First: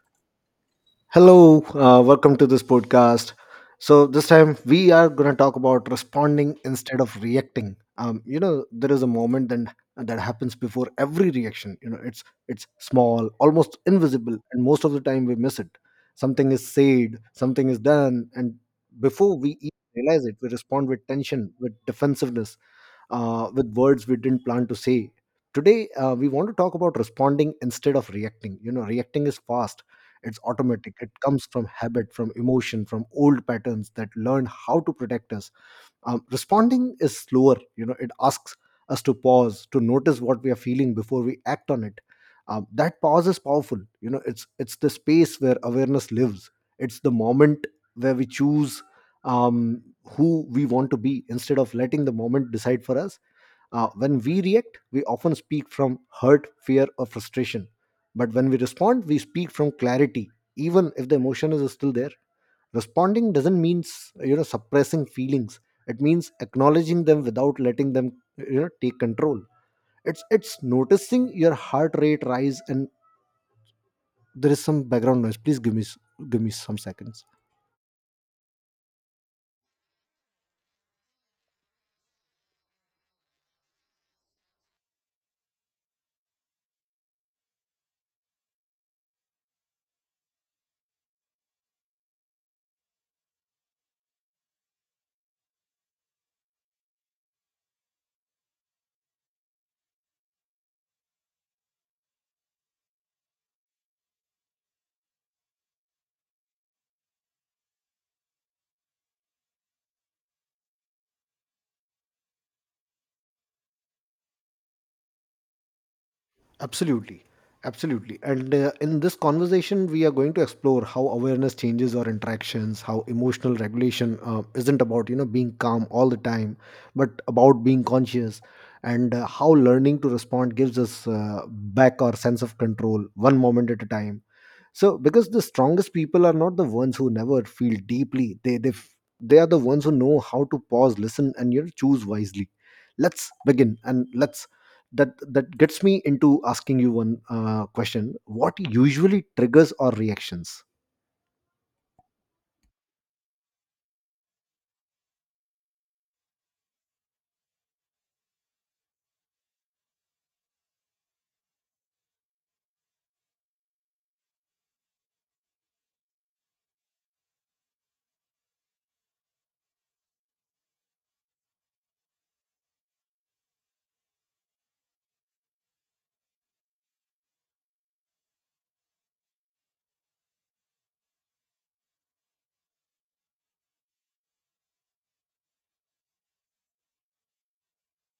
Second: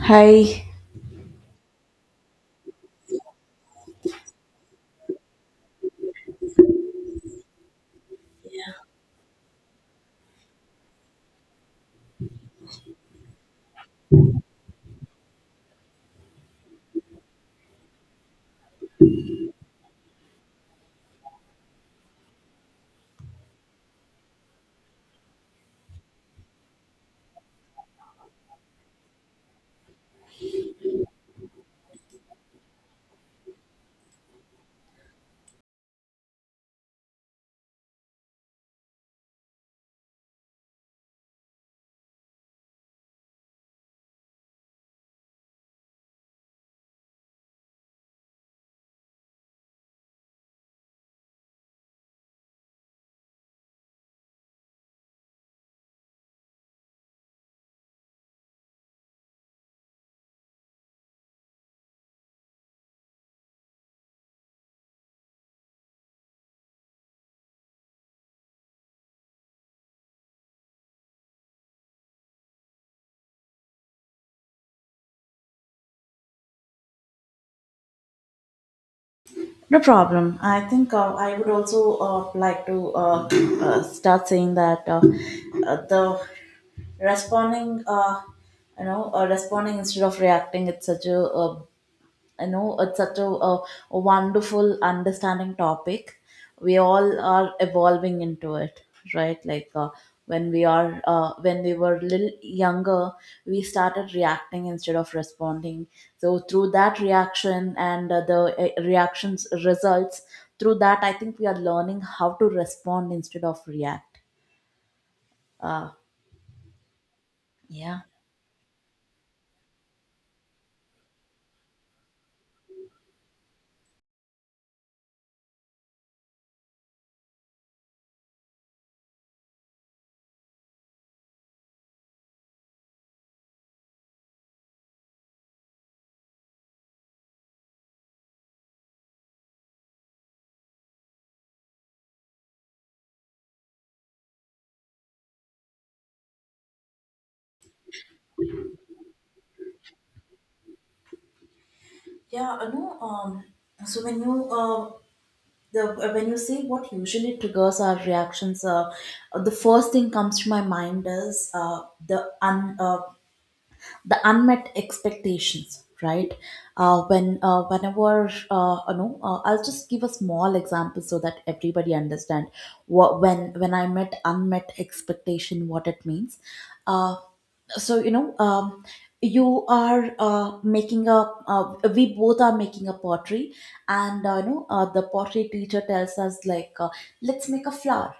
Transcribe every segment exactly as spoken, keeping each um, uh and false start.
Hi, Hello, uh, welcome to this podcast. So this time we are going to talk about responding instead of reacting. Um, you know, there is a moment then that happens before every reaction. You know, it's it's small, almost invisible, and most of the time we miss it. Something is said, something is done, and before we even realize it, we respond with tension, with defensiveness, uh, with words we didn't plan to say. Today, uh, we want to talk about responding instead of reacting. You know, reacting is fast, it's automatic. It comes from habit, from emotion, from old patterns that learn how to protect us. Um, responding is slower. You know, it asks us to pause, to notice what we are feeling before we act on it. Um, that pause is powerful. You know, it's it's the space where awareness lives. It's the moment where we choose um, who we want to be instead of letting the moment decide for us. Uh, when we react, we often speak from hurt, fear, or frustration. But when we respond, we speak from clarity, even if the emotion is still there. Responding doesn't mean, you know suppressing feelings. It means acknowledging them without letting them, you know take control. It's it's noticing your heart rate rise, and there is some background noise. Please give me s- give me some seconds. no problem. I think uh, I would also uh, like to uh, uh, start saying that uh, uh, the responding, uh, you know, uh, responding instead of reacting, it's such a, uh you know it's such a, a, a wonderful understanding topic. We all are evolving into it, right? Like uh, when we are uh, when we were little younger, we started reacting instead of responding. So through that reaction and uh, the uh, reactions results, through that I think we are learning how to respond instead of react. uh, Absolutely. yeah Absolutely. And uh, in this conversation, we are going to explore how awareness changes our interactions, how emotional regulation uh, isn't about, you know, being calm all the time, but about being conscious, and uh, how learning to respond gives us uh, back our sense of control one moment at a time. So, because the strongest people are not the ones who never feel deeply, they, they, f- they are the ones who know how to pause, listen, and, you know, choose wisely. Let's begin, and let's, that that gets me into asking you one uh, question. What usually triggers our reactions? Yeah, I know. Um, so when you uh, the when you say what usually triggers our reactions, uh, the first thing comes to my mind is uh, the un, uh, the unmet expectations, right? Uh, when uh, whenever uh, you know uh, I'll just give a small example so that everybody understand what when when I met unmet expectation what it means. uh, so you know um, you are uh, making a uh, we both are making a pottery, and uh, you know uh, the pottery teacher tells us like, uh, let's make a flower,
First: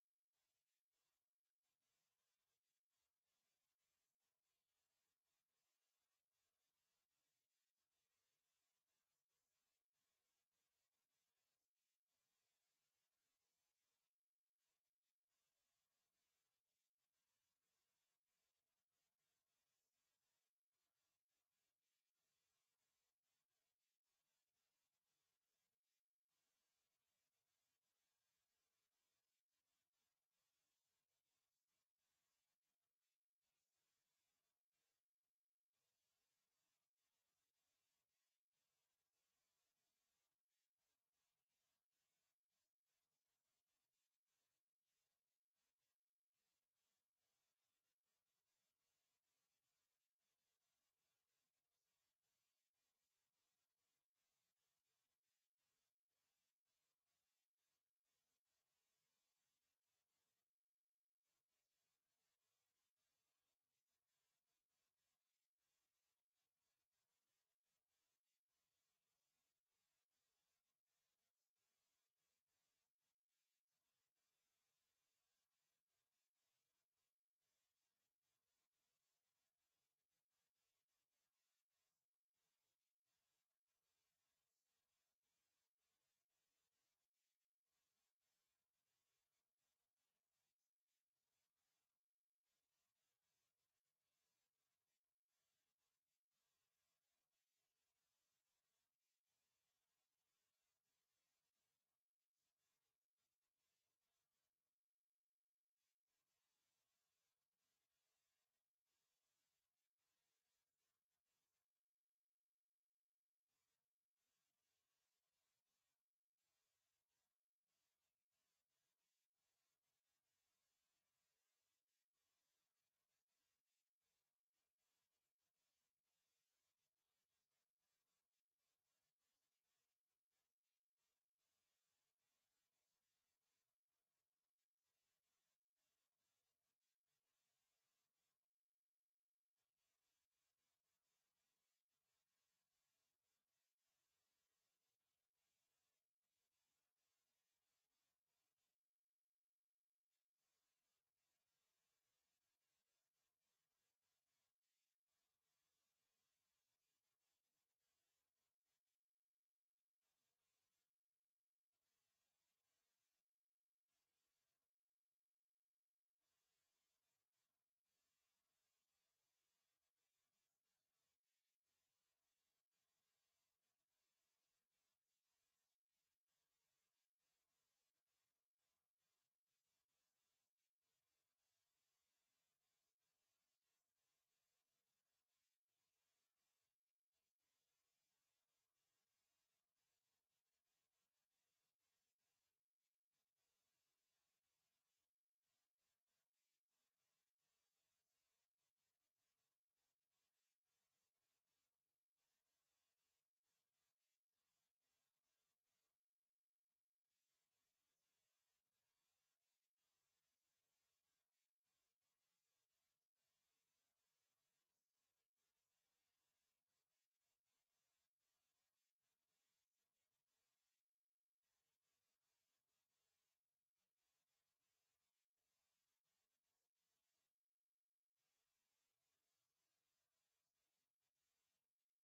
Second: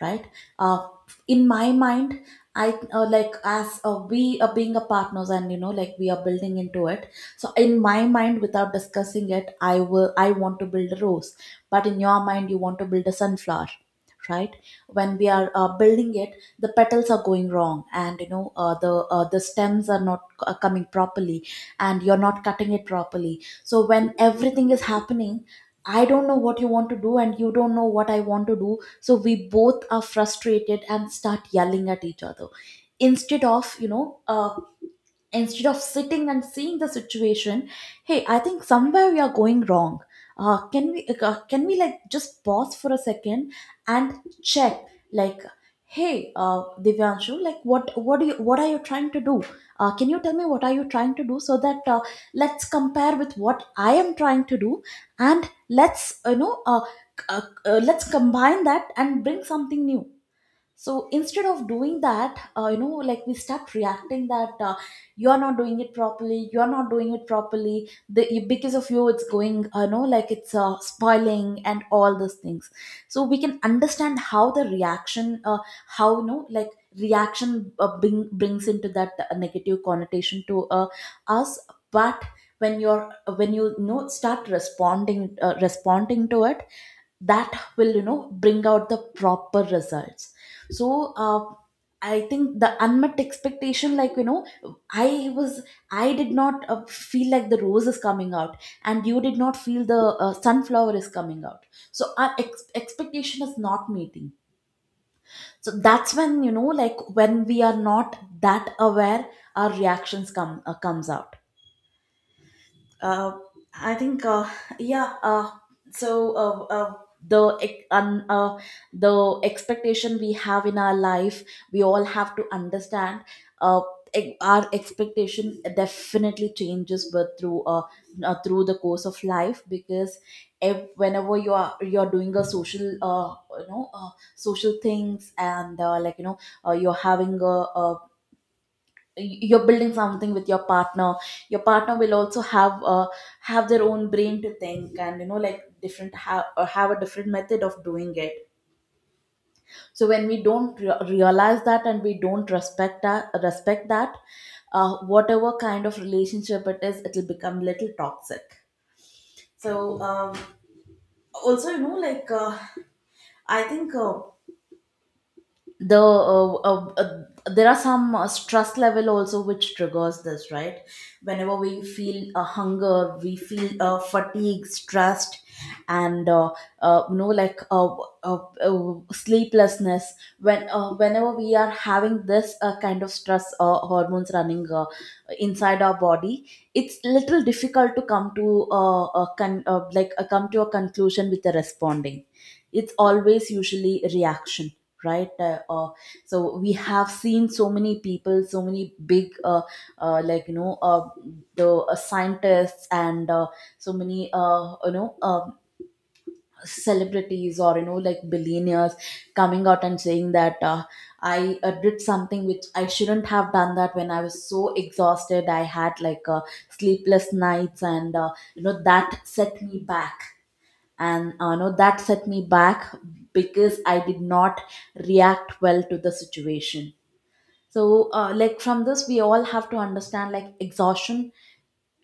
right? uh, in my mind, I uh, like as uh, we are being a partners and you know like we are building into it. So in my mind, without discussing it, I will I want to build a rose, but in your mind you want to build a sunflower, right? When we are uh, building it, the petals are going wrong, and you know uh, the uh, the stems are not uh, coming properly, and you're not cutting it properly. So when everything is happening, I don't know what you want to do, and you don't know what I want to do. So we both are frustrated and start yelling at each other, instead of you know uh, instead of sitting and seeing the situation. Hey, I think somewhere we are going wrong. Uh, can we uh, uh, can we like just pause for a second and check, like, hey, uh, Divyanshu, like what what do you what are you trying to do? Uh, can you tell me what are you trying to do so that, uh, let's compare with what I am trying to do, and let's, you know uh, c- uh, uh, let's combine that and bring something new. So instead of doing that, uh, you know, like we start reacting that, uh, you are not doing it properly, you are not doing it properly the, you- because of you it's going uh, you know like it's uh, spoiling, and all those things. So we can understand how the reaction uh, how you know like reaction uh, bring, brings into that uh, negative connotation to uh, us. But when you're when you, you know, start responding uh, responding to it, that will, you know, bring out the proper results. So uh, I think the unmet expectation, like, you know, I was, I did not uh, feel like the rose is coming out, and you did not feel the uh, sunflower is coming out. So our ex- expectation is not meeting. So that's when, you know, like when we are not that aware, our reactions come uh, comes out. uh, I think uh, yeah. Uh, so uh, uh, the ex- un, uh, the expectation we have in our life, we all have to understand. Uh, e- our expectation definitely changes, but through uh, uh through the course of life, because if, whenever you are you're doing a social uh you know uh, social things, and uh, like, you know, uh, you're having a, a you're building something with your partner, your partner will also have uh, have their own brain to think, and you know, like different have or have a different method of doing it. So when we don't re- realize that, and we don't respect that respect that, uh, whatever kind of relationship it is, it will become little toxic. So um, also, you know, like, uh, I think uh, the uh, uh, uh, there are some uh, stress level also which triggers this, right? Whenever we feel a hunger, we feel uh, fatigue, stressed, and uh, uh, you know like uh, uh, uh, sleeplessness. When uh, whenever we are having this uh, kind of stress uh, hormones running uh, inside our body, it's little difficult to come to uh, a con- uh, like uh, come to a conclusion with the responding. It's always usually reaction, right? Uh, uh, so we have seen so many people, so many big uh, uh, like you know uh, the uh, scientists, and uh, so many, uh, you know uh, celebrities, or you know, like billionaires, coming out and saying that, uh, I uh, did something which I shouldn't have done, that when I was so exhausted, I had like uh, sleepless nights, and uh, you know, that set me back. And uh, no, that set me back because I did not react well to the situation. So uh, like, from this we all have to understand, like exhaustion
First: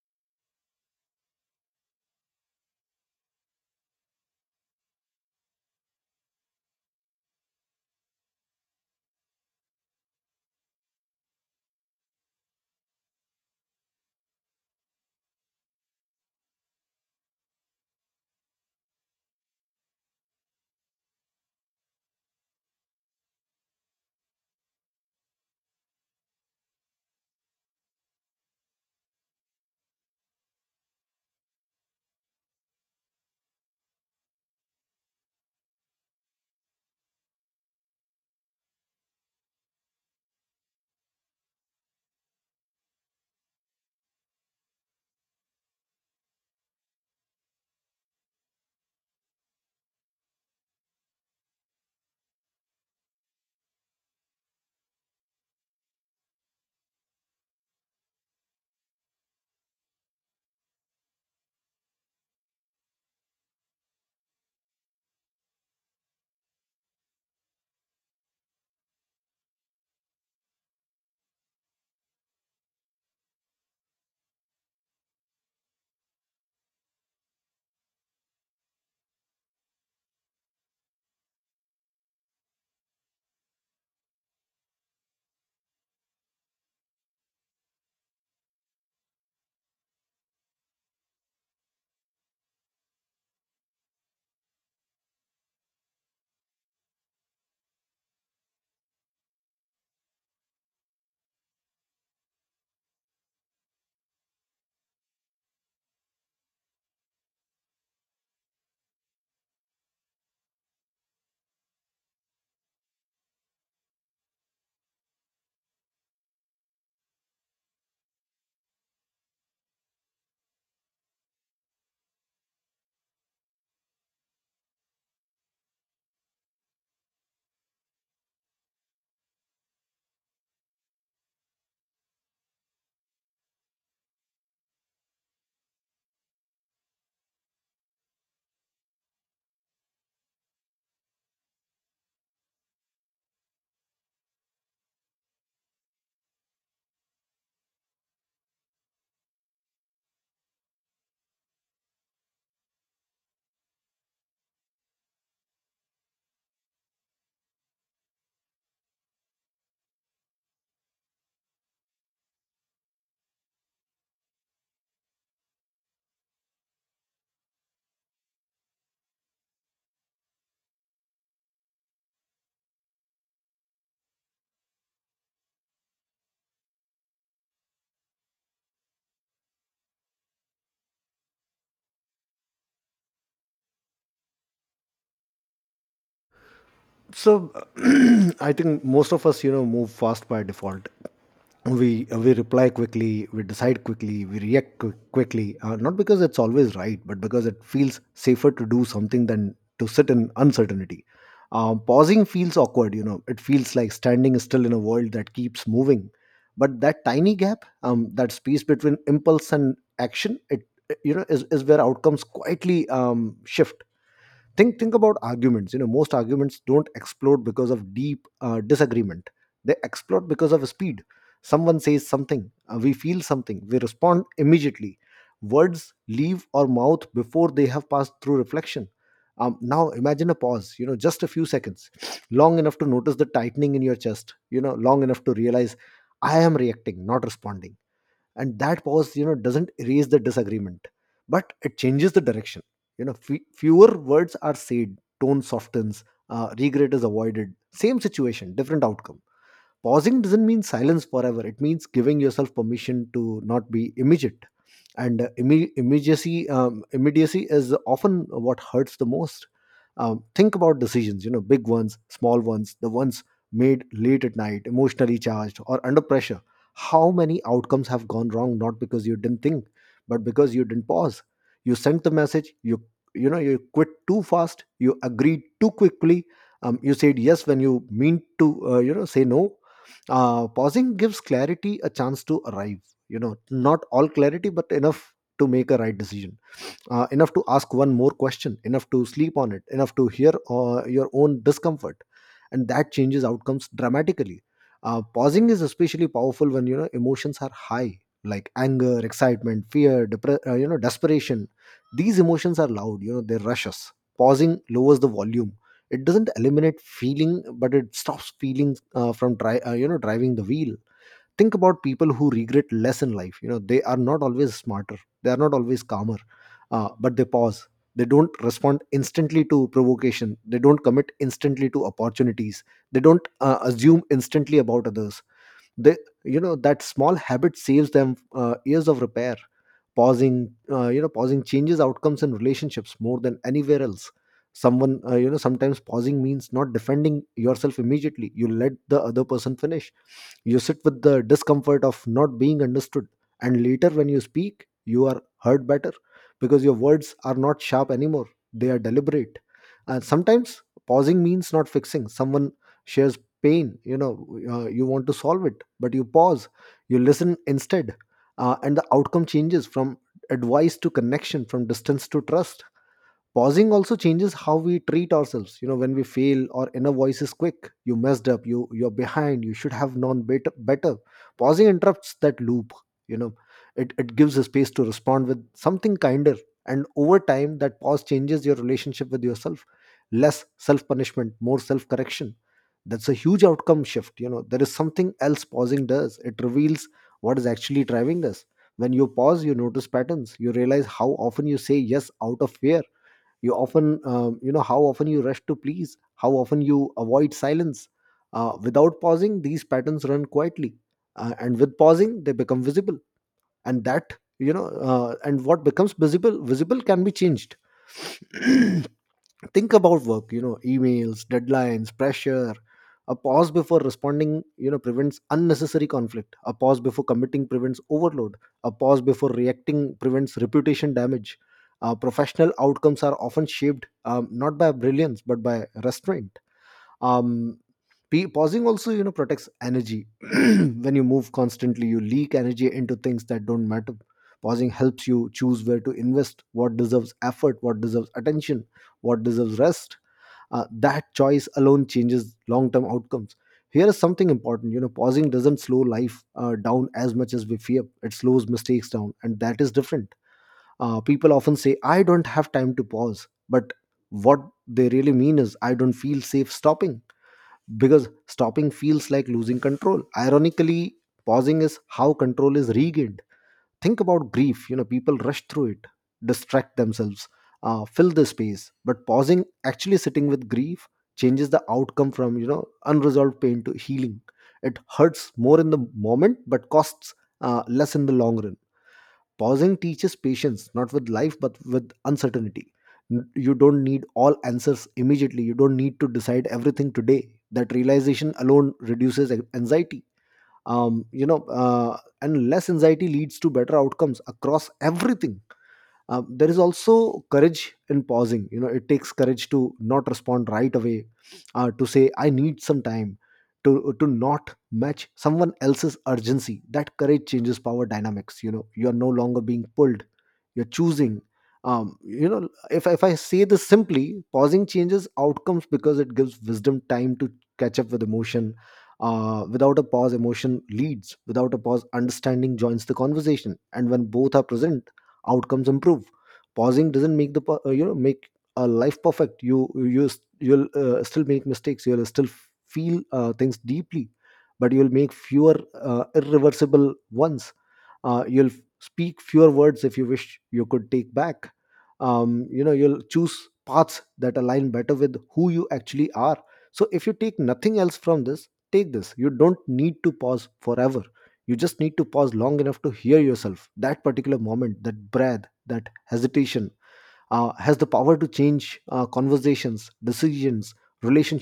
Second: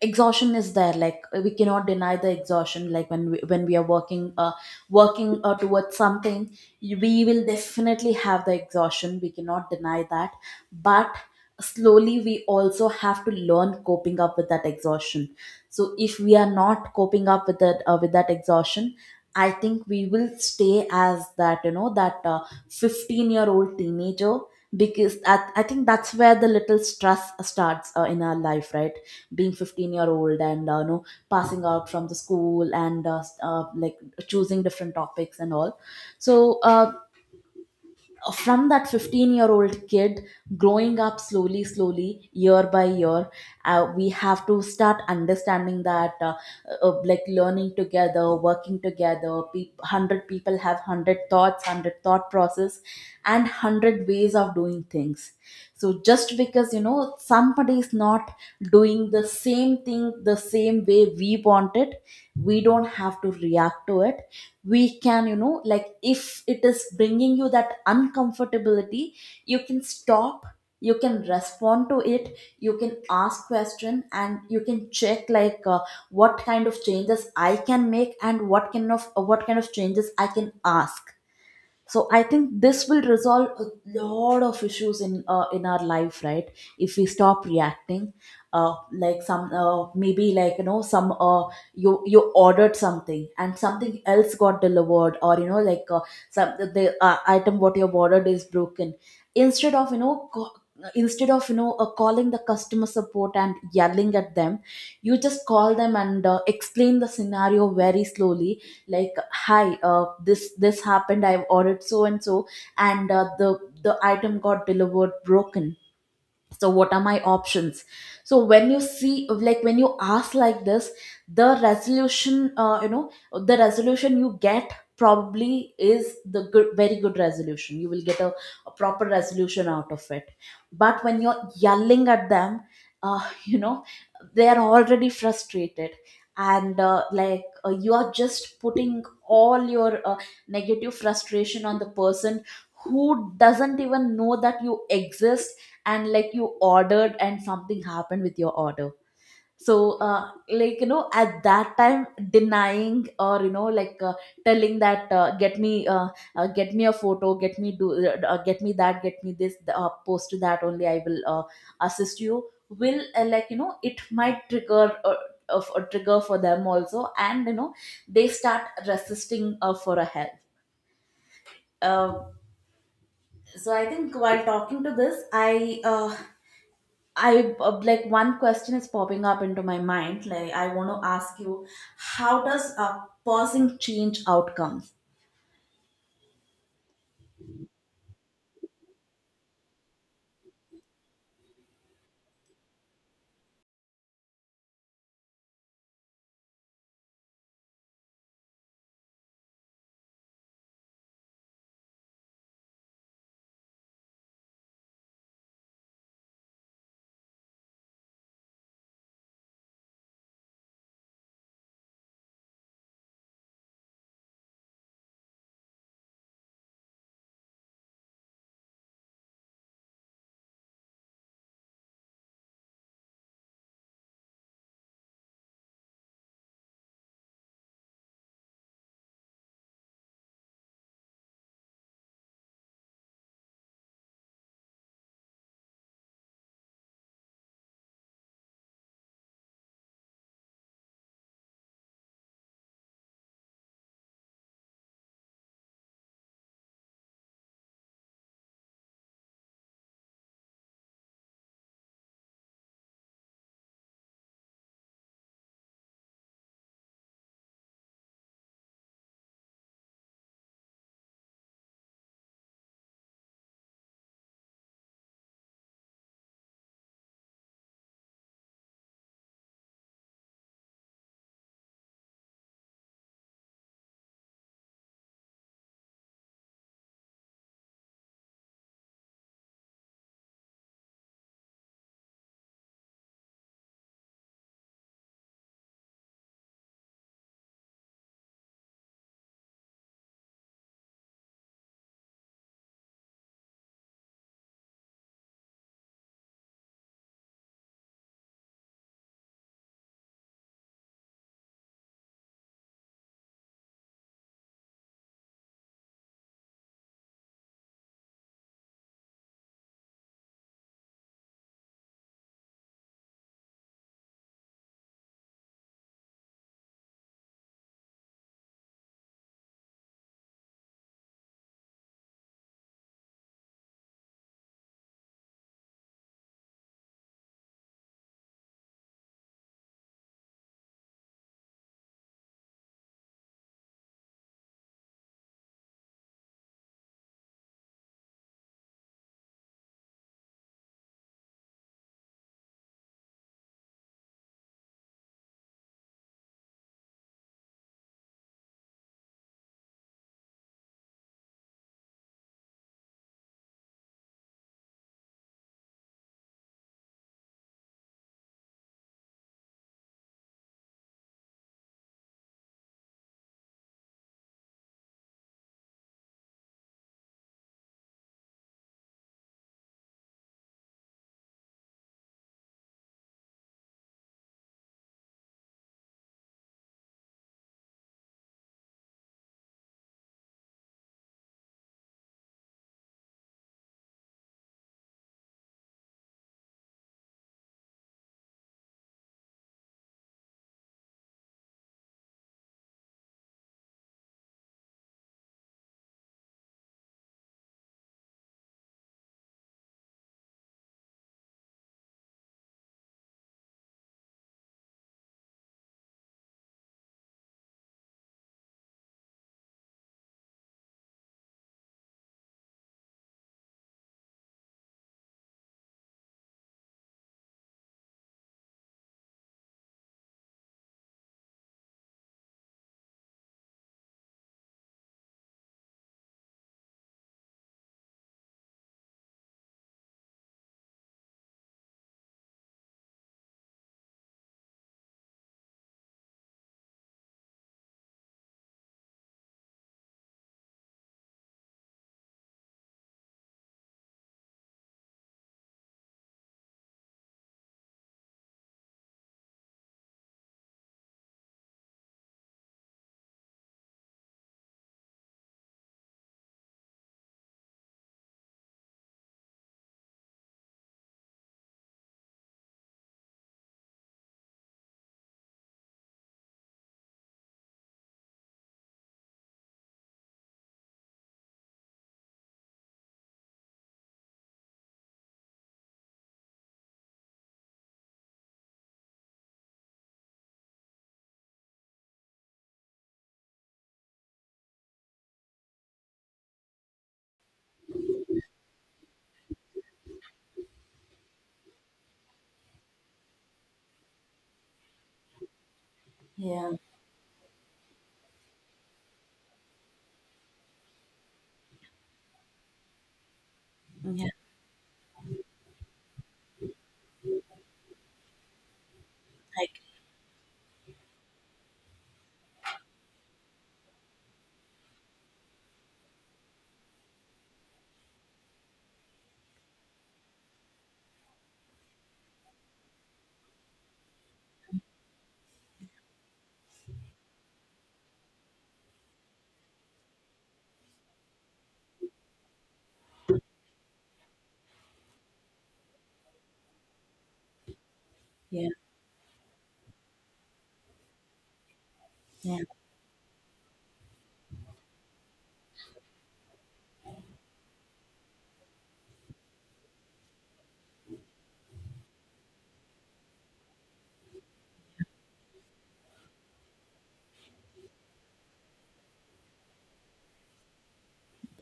exhaustion is there, like we cannot deny the exhaustion. Like when we, when we are working uh working uh, towards something, you- we will definitely have the exhaustion, we cannot deny that. But slowly we also have to learn coping up with that exhaustion. So if we are not coping up with that uh, with that exhaustion, I think we will stay as that, you know, that uh, fifteen year old teenager. Because that, I think that's where the little stress starts uh, in our life, right? Being fifteen year old, and uh, you know, passing out from the school, and uh, s- uh, like choosing different topics and all. So uh, from that fifteen year old kid, growing up slowly slowly year by year, uh, we have to start understanding that, uh, uh, like, learning together, working together, pe- a hundred people have a hundred thoughts, a hundred thought process, and a hundred ways of doing things. So just because, you know, somebody is not doing the same thing the same way we want it, we don't have to react to it. We can, you know, like, if it is bringing you that uncomfortability, you can stop, you can respond to it, you can ask question, and you can check, like, uh, what kind of changes I can make, and what kind of what kind of changes I can ask. So I think this will resolve a lot of issues in uh, in our life, right? If we stop reacting. uh, like some, uh, maybe, like, you know, some, uh, you you ordered something and something else got delivered, or you know, like, uh, some the, the uh, item what you have ordered is broken. Instead of, you know, co- instead of, you know, uh, calling the customer support and yelling at them, you just call them and uh, explain the scenario very slowly, like, hi, uh, this this happened, I've ordered so and so, and uh, the the item got delivered broken, so what are my options? So when you see, like, when you ask like this, the resolution, uh, you know the resolution you get probably is the good very good resolution, you will get a, a proper resolution out of it. But when you're yelling at them, uh, you know, they are already frustrated, and uh, like uh, you are just putting all your uh, negative frustration on the person who doesn't even know that you exist, and like you ordered and something happened with your order. So uh, like, you know, at that time, denying or, you know, like, uh, telling that, uh, get me uh, uh, get me a photo, get me do uh, uh, get me that, get me this, uh, post that, only I will uh, assist you, will uh, like, you know, it might trigger uh, of a trigger for them also, and you know, they start resisting uh, for a help. um, so I think while talking to this, i uh, I uh, like, one question is popping up into my mind. Like, I want to ask you, how does uh, pausing change outcomes? So, i think most of us, you know, move fast by default. We we reply quickly, we decide quickly, we react qui- quickly, uh, not because it's always right, but because it feels safer to do something than to sit in uncertainty. Um, pausing feels awkward. You know, it feels like standing still in a world that keeps moving, but that tiny gap, um, that space between impulse and action, it it, you know is, is where outcomes quietly um, shift. Think think about arguments. You know, most arguments don't explode because of deep uh, disagreement. They explode because of speed. Someone says something, uh, we feel something, we respond immediately. Words leave our mouth before they have passed through reflection. Um, now imagine a pause. You know, just a few seconds, long enough to notice the tightening in your chest. You know, long enough to realize, I am reacting, not responding. And that pause, you know, doesn't erase the disagreement, but it changes the direction. You know, fe- fewer words are said, tone softens, uh, regret is avoided. Same situation, different outcome. Pausing doesn't mean silence forever. It means giving yourself permission to not be immediate. And uh, imme- immediacy, um, immediacy is often what hurts the most. Um, think about decisions. You know, big ones, small ones, the ones made late at night, emotionally charged or under pressure. How many outcomes have gone wrong, not because you didn't think, but because you didn't pause? You sent the message, you you know, you quit too fast, you agreed too quickly. Um, you said yes when you mean to, uh, you know, say no. Uh, pausing gives clarity a chance to arrive. You know, not all clarity, but enough to make a right decision. Uh, enough to ask one more question, enough to sleep on it, enough to hear uh, your own discomfort. And that changes outcomes dramatically. Uh, pausing is especially powerful when, you know, emotions are high, like anger, excitement, fear, depre- uh, you know, desperation. These emotions are loud. You know, they rush us. Pausing lowers the volume. It doesn't eliminate feeling, but it stops feeling uh, from dri- uh, you know, driving the wheel. Think about people who regret less in life. You know, they are not always smarter, they are not always calmer, uh, but they pause. They don't respond instantly to provocation, they don't commit instantly to opportunities, they don't uh, assume instantly about others. They, you know, that small habit saves them uh, years of repair. Pausing uh, You know, pausing changes outcomes and relationships more than anywhere else. Someone uh, You know, sometimes pausing means not defending yourself immediately. You let the other person finish, you sit with the discomfort of not being understood, and later when you speak, you are heard better because your words are not sharp anymore. They are deliberate. And sometimes pausing means not fixing someone, shares pain. You know, uh, you want to solve it, but you pause, you listen instead. Uh, and the outcome changes from advice to connection, from distance to trust. Pausing also changes how we treat ourselves. You know, when we fail our inner voice is quick. You messed up, you you're behind, you should have known better better Pausing interrupts that loop. You know, it, it gives a space to respond with something kinder, and over time that pause changes your relationship with yourself. Less self punishment, more self correction. That's a huge outcome shift. You know, there is something else pausing does: it reveals what is actually driving us. When you pause, you notice patterns. You realize how often you say yes out of fear, you often, um, you know, how often you rush to please, how often you avoid silence. Uh, without pausing these patterns run quietly, uh, and with pausing they become visible. And that, you know, uh, and what becomes visible visible can be changed. Think about work. You know, emails, deadlines, pressure. A pause before responding, you know, prevents unnecessary conflict. A pause before committing prevents overload. A pause before reacting prevents reputation damage. Uh, professional outcomes are often shaped, um, not by brilliance, but by restraint. Um pe- pausing also, you know, protects energy. When you move constantly, you leak energy into things that don't matter. Pausing helps you choose where to invest, what deserves effort, what deserves attention, what deserves rest. Uh, that choice alone changes long-term outcomes. Here is something important. You know, pausing doesn't slow life uh, down as much as we fear. It slows mistakes down, and that is different. Uh, people often say, I don't have time to pause, but what they really mean is, I don't feel safe stopping, because stopping feels like losing control. Ironically, pausing is how control is regained. Think about grief. You know, people rush through it, distract themselves, uh, fill the space. But pausing, actually sitting with grief, changes the outcome from, you know, unresolved pain to healing. It hurts more in the moment but costs uh, less in the long run. Pausing teaches patience, not with life, but with uncertainty. N- You don't need all answers immediately. You don't need to decide everything today. That realization alone reduces an- anxiety. Um, you know, uh, and less anxiety leads to better outcomes across everything. Um, there Yeah, is also courage in pausing. You know, it takes courage to not respond right away, uh, to say, I need some time, to to yeah, not match someone else's urgency. That courage changes power dynamics. You know, you are no longer like being pulled, you're choosing. Um, you know, if, if I say this simply, pausing changes outcomes because it gives wisdom time to catch up with emotion. Uh, without a pause, emotion leads. Without a pause, understanding joins the conversation, and when both are present, outcomes improve. Pausing doesn't make the per- uh, you know, make a life perfect. You you s- you'll uh, still make mistakes, you'll still feel uh, things deeply, but you'll make fewer uh, irreversible ones. uh, yeah, you'll f- speak fewer words if you wish you could take back. yeah, um, You know, you'll choose paths that align better with who you actually are. So if you take nothing else from this, take this: you don't need to pause forever, you just need to pause long enough to hear yourself. That particular moment, that breath, that hesitation uh, has the power to change uh, conversations, decisions,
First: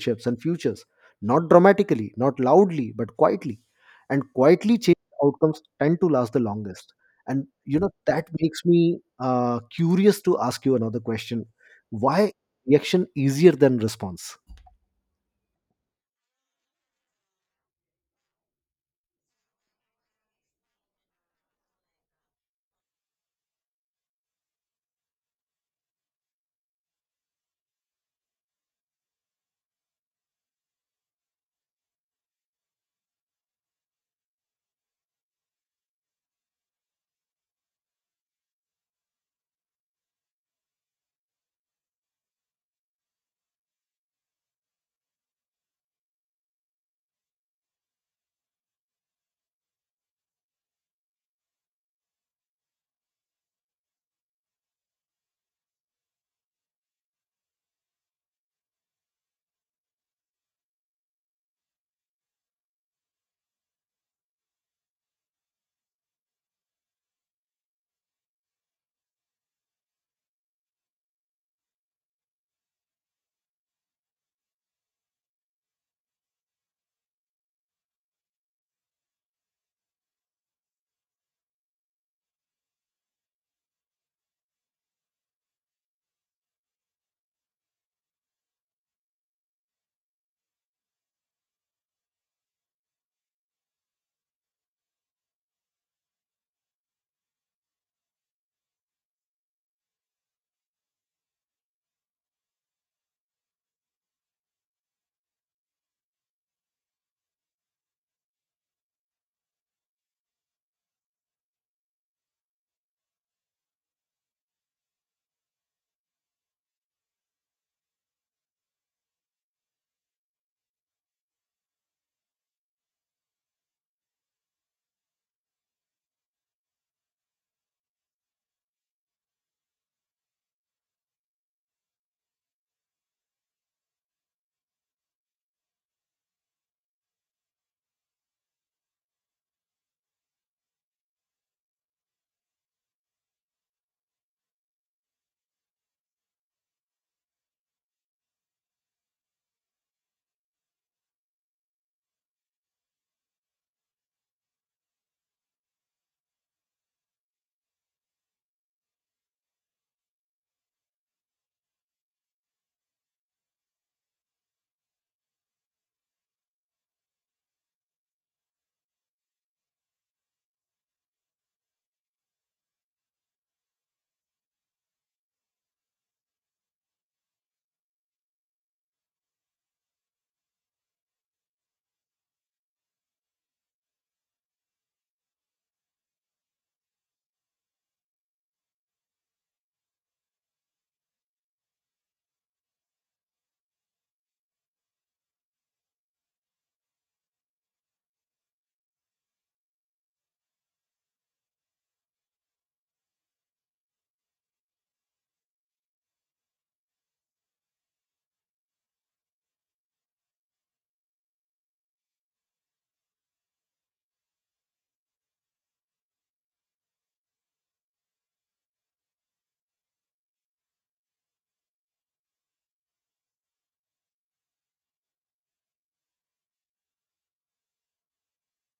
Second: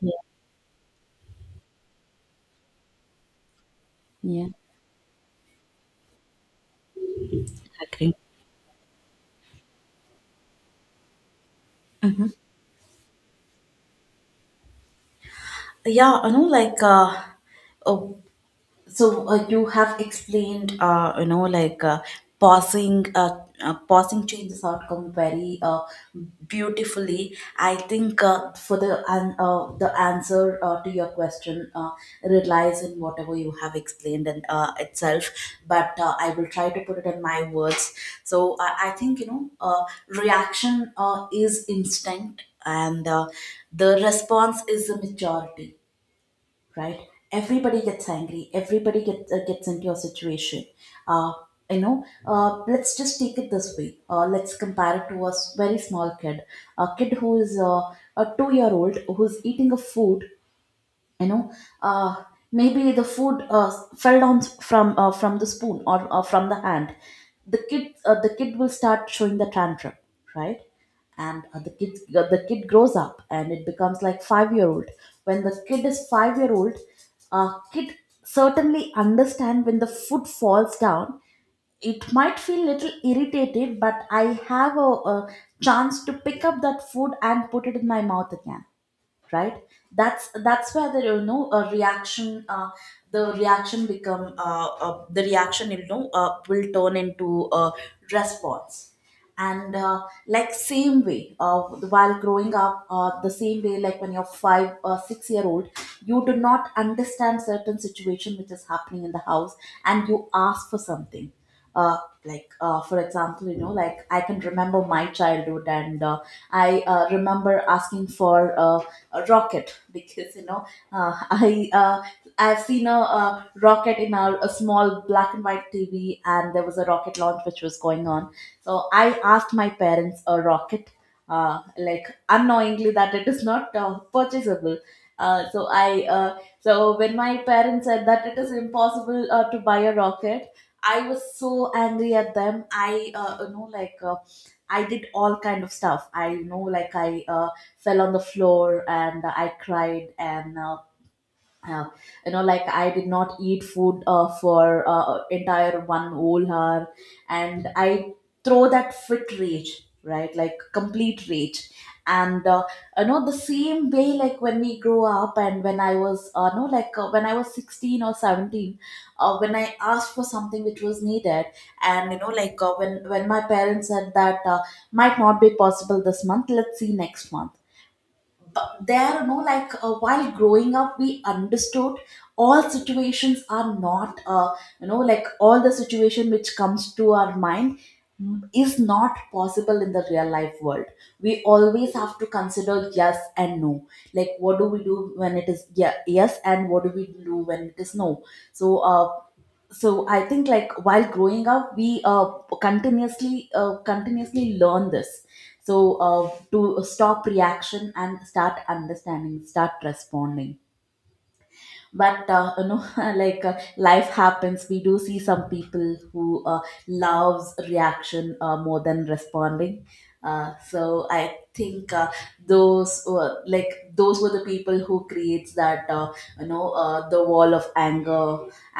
yeah, and futures. Not dramatically, not loudly, but quietly. And yeah. quietly changed outcomes tend to last the longest. And you know, Agree. that makes me uh, curious to ask you another question. Mm-hmm. Why reaction easier than response? Yeah, you know, like, uh, uh, so uh, you have explained, uh, you know like uh, pausing uh, uh, pausing changes outcome very uh, beautifully. I think uh, for the an uh, the answer uh, to your question uh, relies in whatever you have explained and uh, itself. But uh, I will try to put it in my words. So i, I think, you know, uh, reaction uh, is instinct, and uh, the response is the maturity, right? Everybody gets angry. Everybody gets uh, gets into a situation. Uh, you know, uh, let's just take it this way. Uh, let's compare it to a s- very small kid, a kid who is uh, a two year old who's eating a food you know uh, Maybe the food uh, fell down from uh, from the spoon or, or from the hand. The kid uh, the kid will start showing the tantrum, right? And uh, the kid uh, the kid grows up and it becomes like five year old. When the kid is five year old, uh, kid certainly understand when the foot falls down, it might feel little irritated, but I have a, a chance to pick up that food and put it in my mouth again, right? That's that's where the, you know, a reaction, uh, the reaction become uh, uh, the reaction, you know, uh, will turn into a response. And uh, like same way, uh, while growing up, uh, the same way, like when you're five or six year old, you do not understand certain situation which is happening in the house and you ask for something. uh, like uh, for example, you know, like I can remember my childhood and uh, I uh, remember asking for uh, a rocket because you know, uh, I uh, I've seen a, uh rocket in our a small black and white tv, and there was a rocket launch which was going on. So I asked my parents a rocket, uh, like unknowingly that it is not uh, purchasable. Uh, so i uh, so when my parents said that it is impossible uh, to buy a rocket, I was so angry at them. I, uh, you know, like uh, I did all kind of stuff. I You know, like I uh, fell on the floor and I cried and uh, uh, you know, like I did not eat food uh, for uh, entire one whole hour, and I throw that fit rage, right? Like complete rage. And uh, you know, the same way, like when we grow up and when I was uh, no like uh, when I was sixteen or seventeen, uh, when I asked for something which was needed, and you know, like uh, when when my parents said that uh, might not be possible this month, let's see next month. Uh, there, you know, like uh, while growing up, we understood all situations are not uh, you know, like all the situation which comes to our mind mm, is not possible in the real life world. We always have to consider yes and no, like what do we do when it is yeah, yes, and what do we do when it is no. so uh, so I think, like while growing up, we uh, continuously uh, continuously learn this. So uh, to stop reaction and start understanding, start responding. But uh, you know, like uh, life happens. We do see some people who uh, loves reaction uh, more than responding. Uh, so I think, uh, those were like those were the people who creates that, uh, you know, uh, the wall of anger.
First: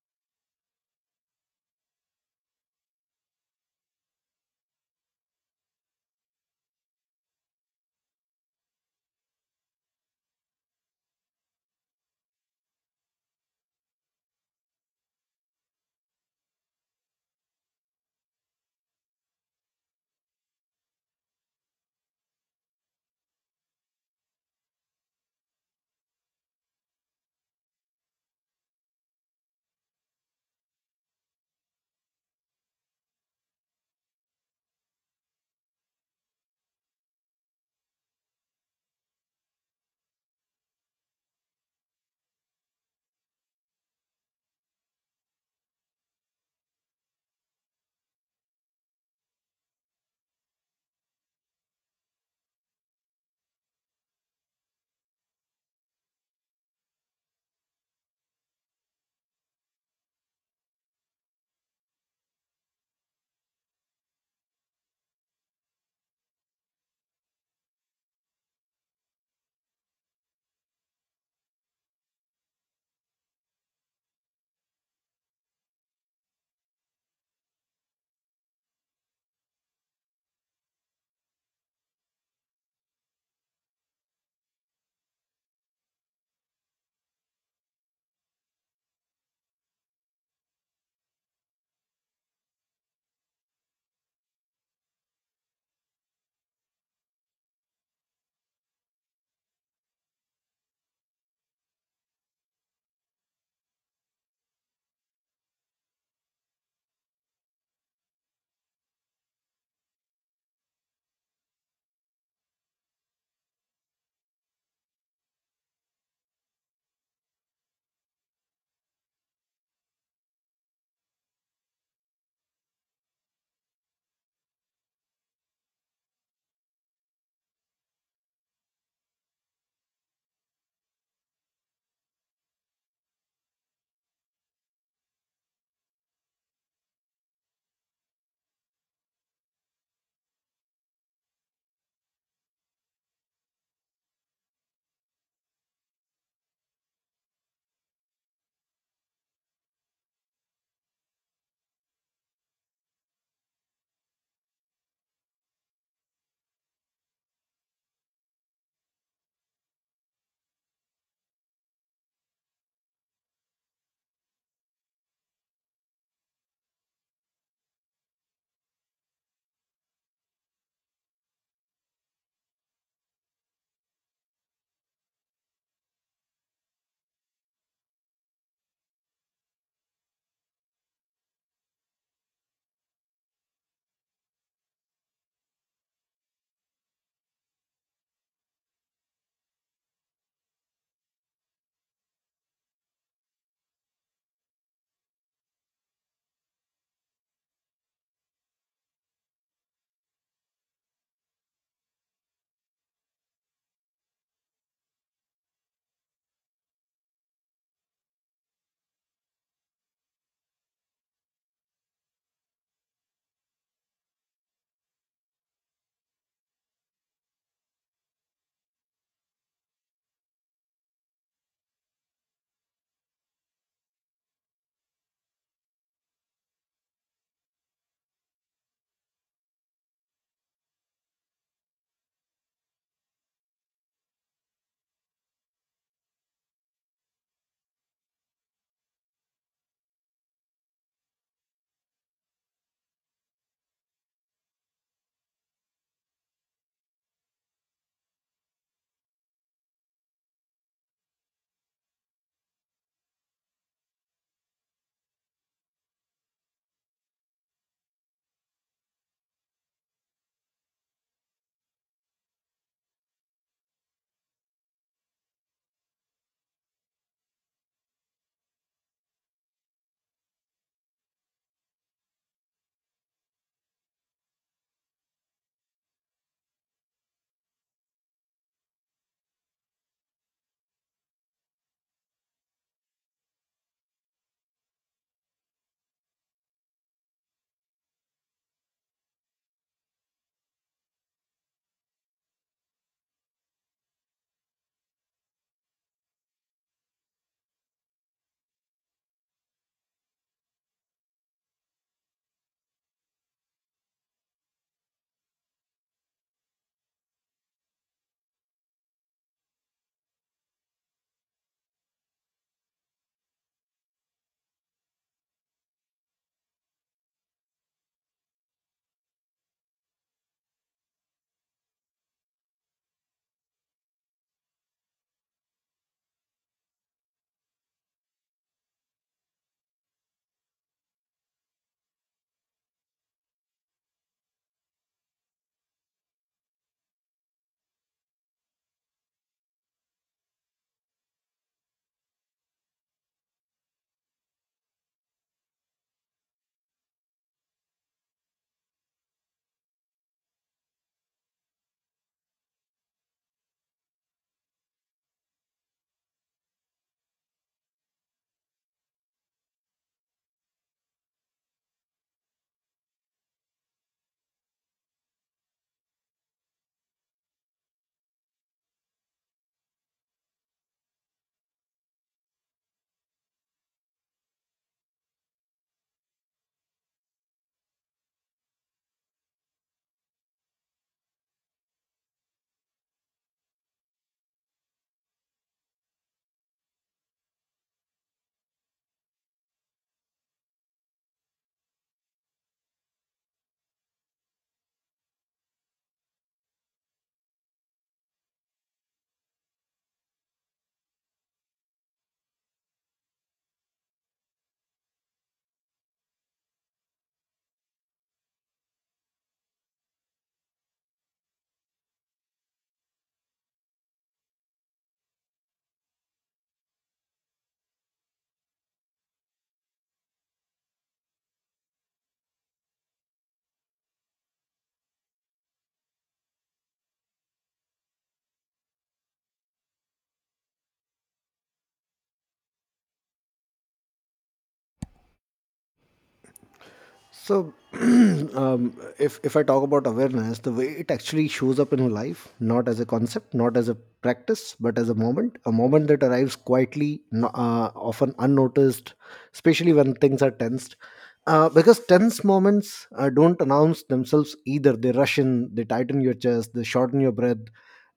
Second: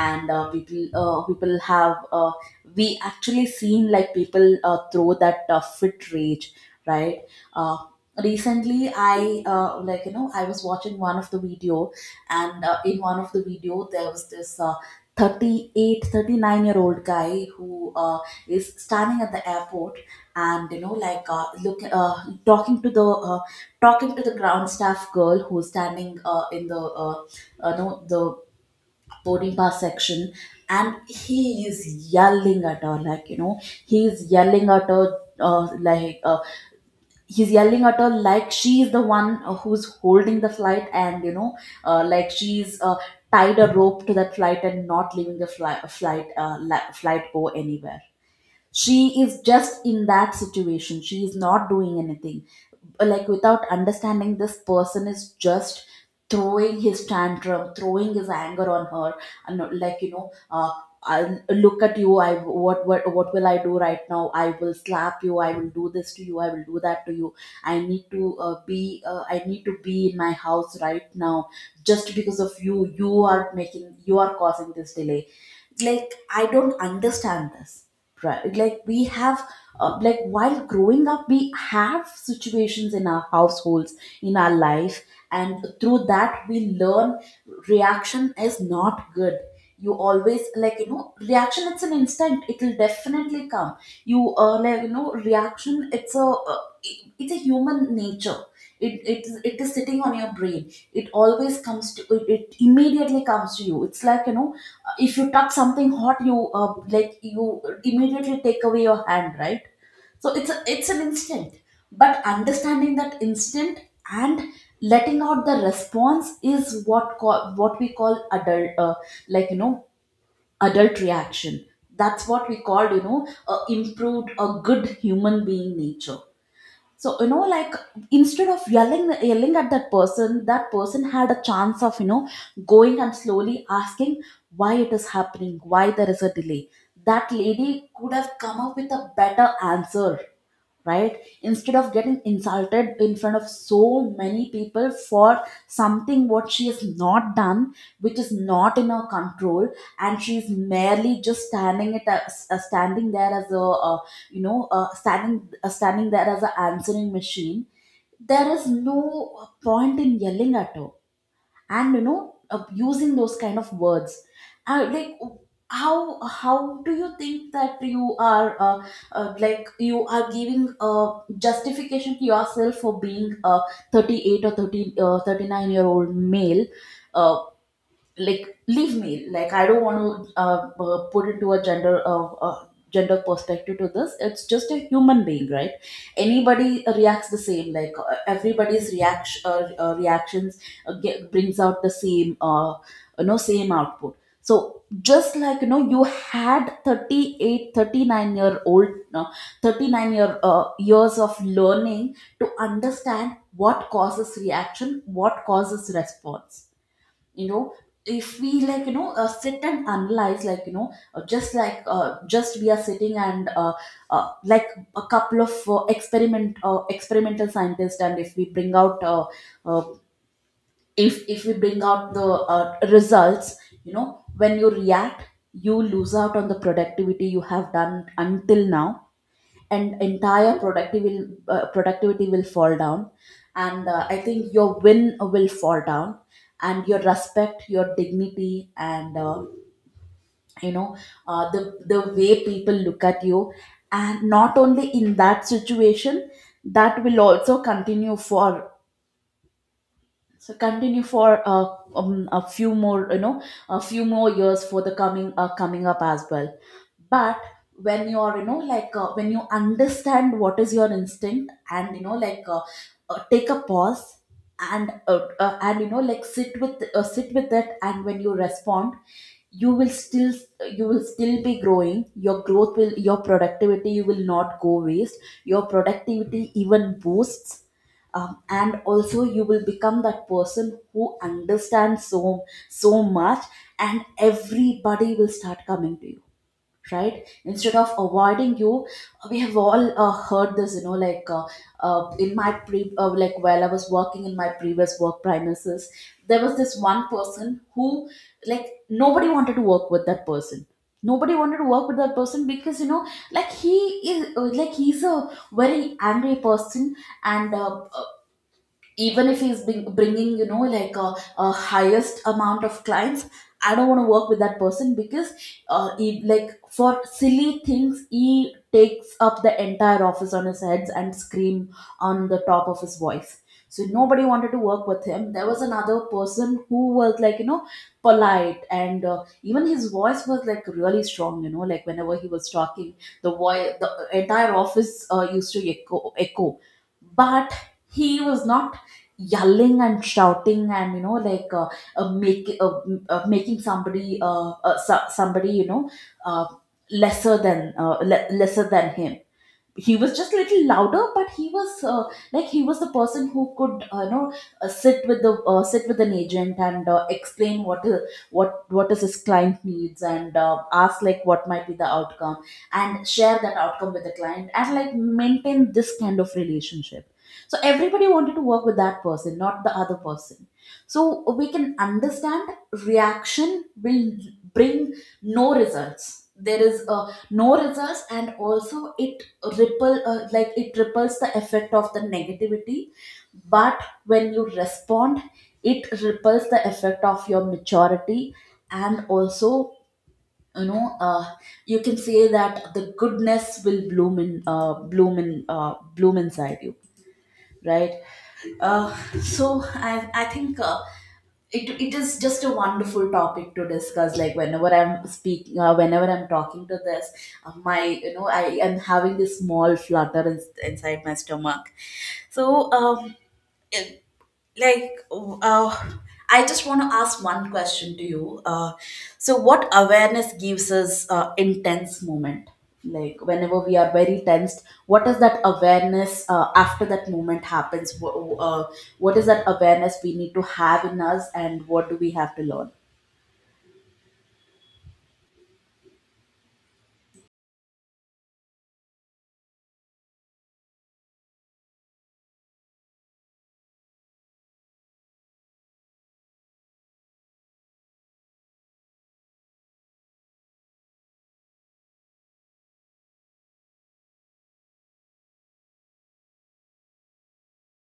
And uh, people uh, people have uh, we actually seen, like people uh, throw that uh, fit rage, right? uh, Recently I uh, like you know, I was watching one of the videos, and uh, in one of the video, there was this uh, thirty eight, thirty nine year old guy who uh, is standing at the airport, and you know, like uh, look uh, talking to the uh, talking to the ground staff girl who's standing uh, in the uh, uh, no the boarding pass section. And he is yelling at her, like, you know, he's yelling at her uh, like uh, he's yelling at her like she's the one uh, who's holding the flight, and you know, uh, like she's uh, tied a rope to that flight and not leaving the fly- flight uh, la- flight go anywhere. She is just in that situation, she is not doing anything. Like without understanding, this person is just throwing his tantrum, throwing his anger on her. And uh, like you know uh, I, look at you, I what, what what will I do right now? I will slap you, I will do this to you, I will do that to you. I need to uh, be uh, I need to be in my house right now. Just because of you you are making, you are causing this delay. Like I don't understand this, right? Like we have uh, like while growing up, we have situations in our households, in our life, and through that we learn reaction is not good. You always, like you know, reaction, it's an instant, it will definitely come. You uh, like you know, reaction, it's a uh, it- it's a human nature. It, it, is- it is sitting on your brain, it always comes to it, it immediately comes to you. It's like you know, if you touch something hot, you uh, like you immediately take away your hand, right? So it's a, it's an instinct. But understanding that instinct and letting out the response is what call, what we call adult, uh, like you know adult reaction. That's what we call, you know, uh, improved, a good human being nature. So you know, like instead of yelling yelling at that person, that person had a chance of, you know, going and slowly asking why it is happening, why there is a delay. That lady could have come up with a better answer, right, instead of getting insulted in front of so many people for something what she has not done, which is not in her control. And she's merely just standing it as, uh, standing there as a uh, you know uh, standing uh, standing there as an answering machine. There is no point in yelling at her, and you know, uh, using those kind of words. uh, like how how do you think that you are uh, uh, like you are giving uh, justification to yourself for being a thirty eight or thirty, uh, thirty nine year old male. uh, like leave me, like I don't want to uh, uh, put into a gender, uh, uh, gender perspective to this. It's just a human being, right? Anybody reacts the same. Like uh, everybody's reaction, uh, uh, reactions uh, get, brings out the same, uh, you know, same output. So just like you know, you had thirty eight, thirty nine year old uh, thirty nine year uh, years of learning to understand what causes reaction, what causes response, you know. If we, like you know, uh, sit and analyze, like you know, uh, just like uh, just we are sitting and uh, uh, like a couple of uh, experiment uh, experimental scientists, and if we bring out uh, uh, if if we bring out the uh, results, you know, when you react, you lose out on the productivity you have done until now, and entire productivity will uh, productivity will fall down. And uh, I think your win will fall down, and your respect, your dignity, and uh, you know, uh, the the way people look at you. And not only in that situation, that will also continue for so continue for uh, um, a few more, you know, a few more years for the coming uh, coming up as well. But when you are, you know, like uh, when you understand what is your instinct, and you know, like uh, uh, take a pause, and uh, uh, and you know, like sit with uh, sit with it, and when you respond, you will still, you will still be growing, your growth will, your productivity will not go waste, your productivity even boosts. Um, and also, you will become that person who understands so so much, and everybody will start coming to you, right, instead of avoiding you. We have all uh, heard this, you know, like uh, uh, in my pre uh, like while I was working in my previous work premises, there was this one person who, like, nobody wanted to work with that person. Nobody wanted to work with that person because, you know, like he is uh, like he's a very angry person. And uh, even if he's bring, bringing, you know, like a, a highest amount of clients, I don't want to work with that person because uh, he, like for silly things, he takes up the entire office on his heads and scream on the top of his voice. So nobody wanted to work with him. There was another person who was, like you know, polite, and uh, even his voice was like really strong, you know, like whenever he was talking, the voice the entire office uh, used to echo echo. But he was not yelling and shouting, and you know, like uh, uh, make, uh, m- uh, making somebody uh, uh, so, somebody, you know, uh, lesser than uh, le- lesser than him. He was just a little louder, but he was uh, like he was the person who could uh, you know, uh, sit with the uh, sit with an agent, and uh, explain what is what what is his client needs, and uh, ask like what might be the outcome, and share that outcome with the client, and like maintain this kind of relationship. So everybody wanted to work with that person, not the other person. So we can understand reaction will bring no results. There is a no results, and also it ripple uh, like it ripples the effect of the negativity. But when you respond, it ripples the effect of your maturity. And also, you know, uh, you can say that the goodness will bloom in uh, bloom in uh, bloom inside you, right? uh, so i i think uh, it, it is just a wonderful topic to discuss. Like whenever I'm speaking, uh, whenever I'm talking to this, uh, my, you know, I am having this small flutter in, inside my stomach. So um, like uh, I just want to ask one question to you. Uh, so what awareness gives us uh, intense moment? Like whenever we are very tensed, what is that awareness uh, after that moment happens? Wh- uh, what is that awareness we need to have in us, and what do we have to learn? So, um, if if I talk about awareness, the way it actually shows up in life, not as a concept, not as a practice, but as a moment, a moment that arrives quietly, no- uh, often unnoticed, especially when things are tensed. Uh, because tense moments uh, don't announce themselves either. They rush in, they tighten your chest, they shorten your breath,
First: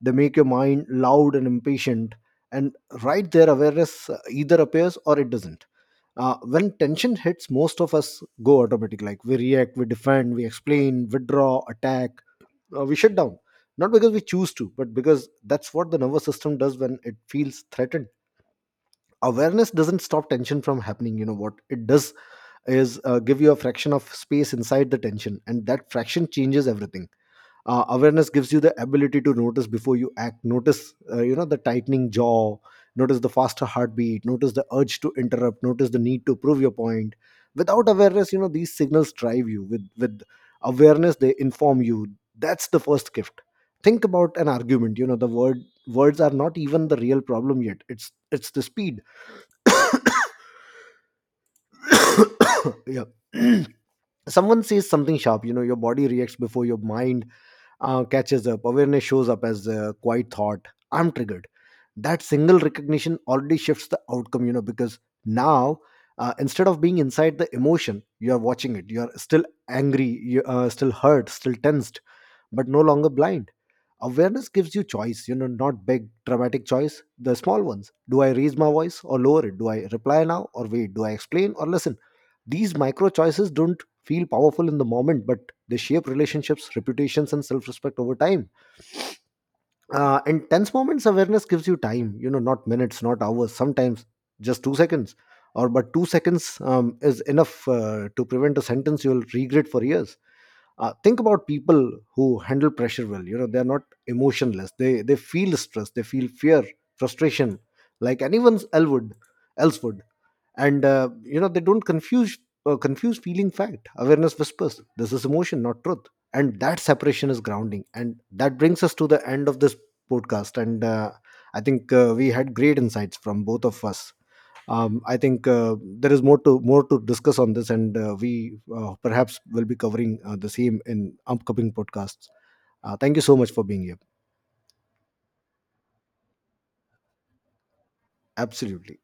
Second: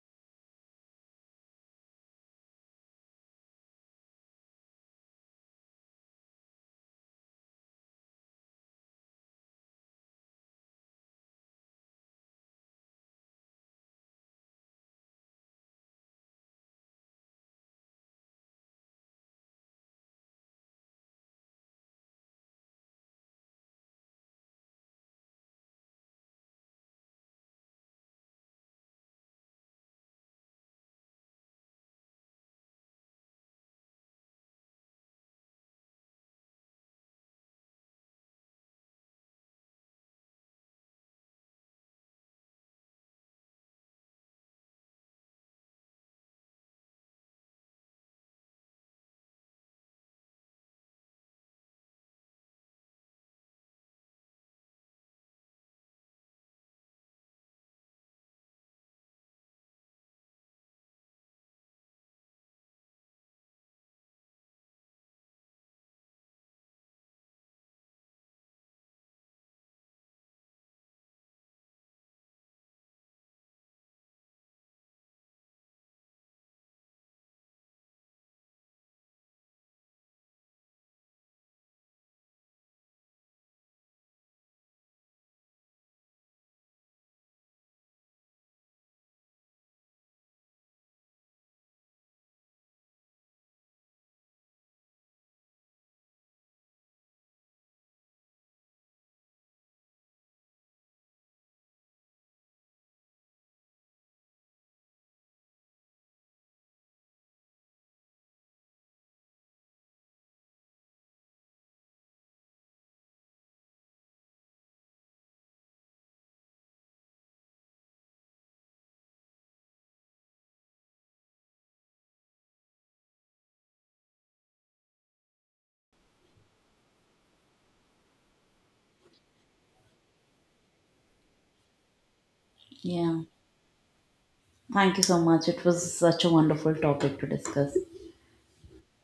they make your mind loud and impatient. And right there, awareness uh, either appears or it doesn't. Uh, when tension hits, most of us go automatic. Like, we react, we defend, we explain, withdraw, attack, uh, we shut down. Not because we choose to, but because that's what the nervous system does when it feels threatened. Awareness doesn't stop tension from happening. You know what it does is uh, give you a fraction of space inside the tension, and that fraction changes everything. Uh, awareness gives you the ability to notice before you act. Notice, uh, you know, the tightening jaw, notice the faster heartbeat, notice the urge to interrupt, notice the need to prove your point. Without awareness, you know, these signals drive you. With with awareness, they inform you. That's the first gift. Think about an argument. You know, the word words are not even the real problem yet. it's it's the speed. Yeah. Someone says something sharp. You know, your body reacts before your mind uh, catches up. Awareness shows up as a quiet thought: I'm triggered. That single recognition already shifts the outcome, you know, because now, uh, instead of being inside the emotion, you are watching it. You are still angry, you are still hurt, still tensed, but no longer blind. Awareness gives you choice, you know, not big, dramatic choice, the small ones. Do I raise my voice or lower it? Do I reply now or wait? Do I explain or listen? These micro choices don't feel powerful in the moment, but they shape relationships, reputations, and self respect over time. Uh, in tense moments, awareness gives you time, you know, not minutes, not hours, sometimes just two seconds. Or, but two seconds um, is enough uh, to prevent a sentence you'll regret for years. Uh, think about people who handle pressure well. You know, they're not emotionless. they they feel stress, they feel fear, frustration, like anyone's elwood else would. And uh, you know, they don't confuse, uh, confuse feeling fact. Awareness whispers, this is emotion, not truth, and that separation is grounding. And that brings us to the end of this podcast. And uh, i think uh, we had great insights from both of us. Um, i think uh, there is more to more to discuss on this, and uh, we uh, perhaps will be covering uh, the same in upcoming podcasts. Uh, thank Yeah, you so much for being here. thank you so much. It was such a wonderful topic to discuss. Absolutely.